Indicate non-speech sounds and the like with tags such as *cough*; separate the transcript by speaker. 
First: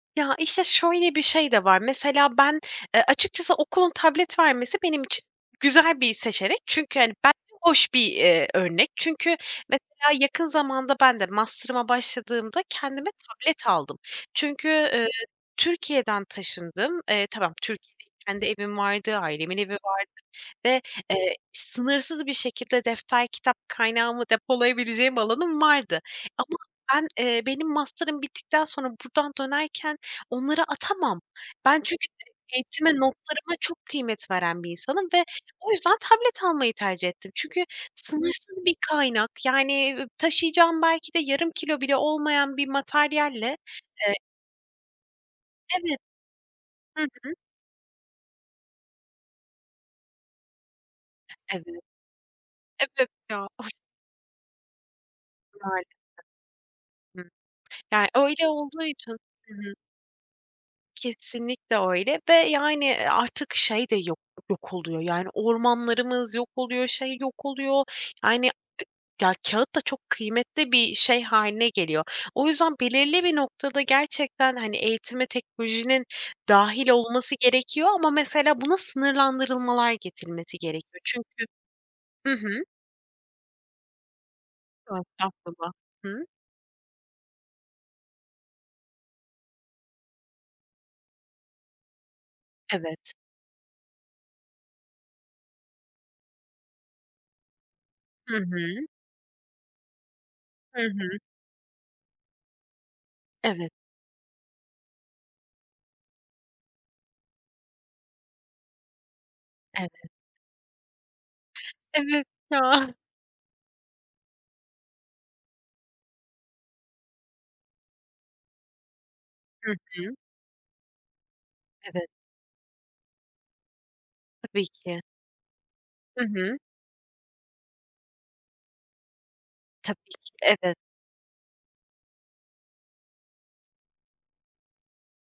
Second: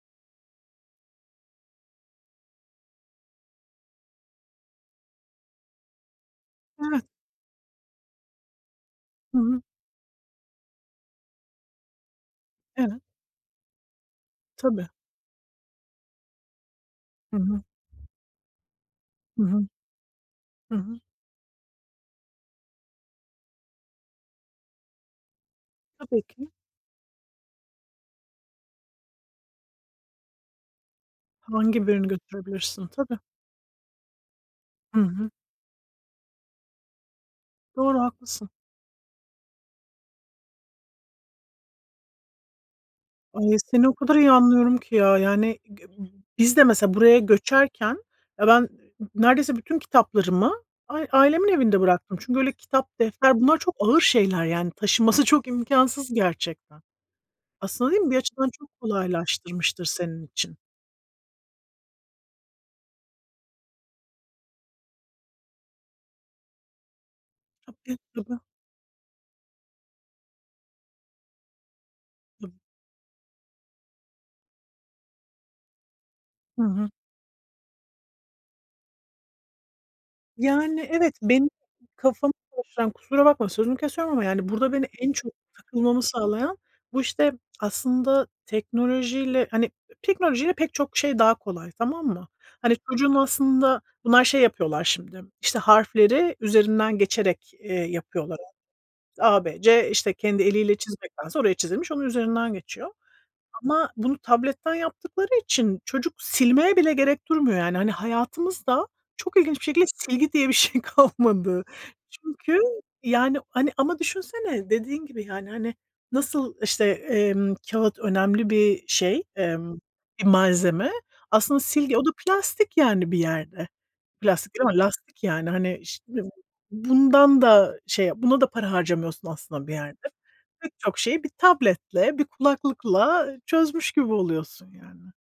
Speaker 1: Ya, işte, şöyle bir şey de var. Mesela ben, eee, açıkçası okulun tablet vermesi, benim için güzel bir seçenek. Çünkü
Speaker 2: Evet.
Speaker 1: hani, bence hoş bir, eee, örnek. Çünkü
Speaker 2: Hı hı.
Speaker 1: mesela yakın zamanda, ben de masterıma başladığımda,
Speaker 2: Evet.
Speaker 1: kendime tablet aldım. Çünkü,
Speaker 2: Tabii.
Speaker 1: eee, Türkiye'den taşındım. Eee,
Speaker 2: Hı
Speaker 1: tamam;
Speaker 2: hı.
Speaker 1: Türkiye'de kendi evim vardı,
Speaker 2: Hı
Speaker 1: ailemin
Speaker 2: hı.
Speaker 1: evi vardı
Speaker 2: Hı
Speaker 1: ve
Speaker 2: hı.
Speaker 1: eee, sınırsız bir şekilde defter, kitap kaynağımı depolayabileceğim alanım vardı.
Speaker 2: Tabii
Speaker 1: Ama
Speaker 2: ki.
Speaker 1: ben, eee, benim masterım bittikten sonra, buradan dönerken, onları atamam. Ben,
Speaker 2: Hangi
Speaker 1: çünkü
Speaker 2: birini götürebilirsin?
Speaker 1: eğitime,
Speaker 2: Tabii.
Speaker 1: notlarıma çok kıymet veren bir
Speaker 2: Hı
Speaker 1: insanım ve
Speaker 2: hı.
Speaker 1: o yüzden tablet almayı tercih ettim. Çünkü
Speaker 2: Doğru, haklısın.
Speaker 1: sınırsız bir kaynak; yani taşıyacağım belki de yarım kilo bile olmayan bir materyalle
Speaker 2: Ay, seni o
Speaker 1: eee
Speaker 2: kadar iyi anlıyorum ki ya. Yani, *unintelligible*
Speaker 1: Evet.
Speaker 2: b biz de mesela,
Speaker 1: Hı
Speaker 2: buraya
Speaker 1: hı.
Speaker 2: göçerken ya, ben n neredeyse bütün kitaplarımı a ailemin
Speaker 1: Evet.
Speaker 2: evinde bıraktım. Çünkü öyle kitap,
Speaker 1: Evet
Speaker 2: defter,
Speaker 1: ya.
Speaker 2: bunlar
Speaker 1: *chuckles*
Speaker 2: çok ağır şeyler. Yani, taşınması çok
Speaker 1: Maalesef.
Speaker 2: imkansız gerçekten.
Speaker 1: Hı.
Speaker 2: Aslında, değil
Speaker 1: Ya
Speaker 2: mi, bir
Speaker 1: öyle
Speaker 2: açıdan çok
Speaker 1: olduğu için Hı hı.
Speaker 2: kolaylaştırmıştır senin için.
Speaker 1: Kesinlikle, öyle ve yani; eee, artık şey de yok yok oluyor yani, ormanlarımız yok oluyor, şey yok oluyor.
Speaker 2: Tabii. Tabii.
Speaker 1: Yani, ya, kağıt da çok kıymetli bir şey hâline geliyor. O
Speaker 2: Tab
Speaker 1: yüzden belirli bir noktada gerçekten, hani, eğitime teknolojinin
Speaker 2: Hı
Speaker 1: dâhil
Speaker 2: hı.
Speaker 1: olması gerekiyor ama mesele buna sınırlandırılmalar getirilmesi
Speaker 2: Yani,
Speaker 1: gerekiyor.
Speaker 2: evet,
Speaker 1: Çünkü
Speaker 2: benim
Speaker 1: Hı
Speaker 2: kafamı
Speaker 1: hı.
Speaker 2: karıştıran: kusura bakma, sözünü kesiyorum ama yani, burada beni
Speaker 1: Yo,
Speaker 2: en çok
Speaker 1: estağfurullah.
Speaker 2: takılmamı
Speaker 1: Hıı
Speaker 2: sağlayan, bu işte aslında teknolojiyle hani, teknolojiyle pek çok şey daha kolay tamam mı? Hani,
Speaker 1: Evet.
Speaker 2: çocuğun aslında bunlar şey yapıyorlar şimdi; işte harfleri üzerinden geçerek, eee,
Speaker 1: Hı
Speaker 2: yapıyorlar.
Speaker 1: hı.
Speaker 2: İşte, A, B, C, işte kendi eliyle
Speaker 1: Hı hı.
Speaker 2: çizmektense oraya çizilmiş, onun üzerinden geçiyor.
Speaker 1: Evet.
Speaker 2: Ama bunu tabletten yaptıkları için, çocuk silmeye bile gerek duymuyor, yani. Hani, hayatımızda çok ilginç bir şekilde,
Speaker 1: Evet.
Speaker 2: silgi diye bir şey kalmadı.
Speaker 1: Evet,
Speaker 2: Çünkü,
Speaker 1: ya.
Speaker 2: yani, hani ama düşünsene, dediğin gibi yani, hani, nasıl işte, emm, kağıt önemli bir şey,
Speaker 1: Hı
Speaker 2: emm,
Speaker 1: hı.
Speaker 2: bir malzeme; aslında silgi o
Speaker 1: Evet.
Speaker 2: da plastik yani, bir yerde. Plastik
Speaker 1: Tabii
Speaker 2: değil ama
Speaker 1: ki.
Speaker 2: lastik yani. Hani şimdi
Speaker 1: Hı hı.
Speaker 2: bundan da şey, buna da para harcamıyorsun aslında bir
Speaker 1: Tabii
Speaker 2: yerde.
Speaker 1: ki de,
Speaker 2: Pek
Speaker 1: evet.
Speaker 2: çok şeyi bir tabletle, bir kulaklıkla çözmüş gibi oluyorsun yani.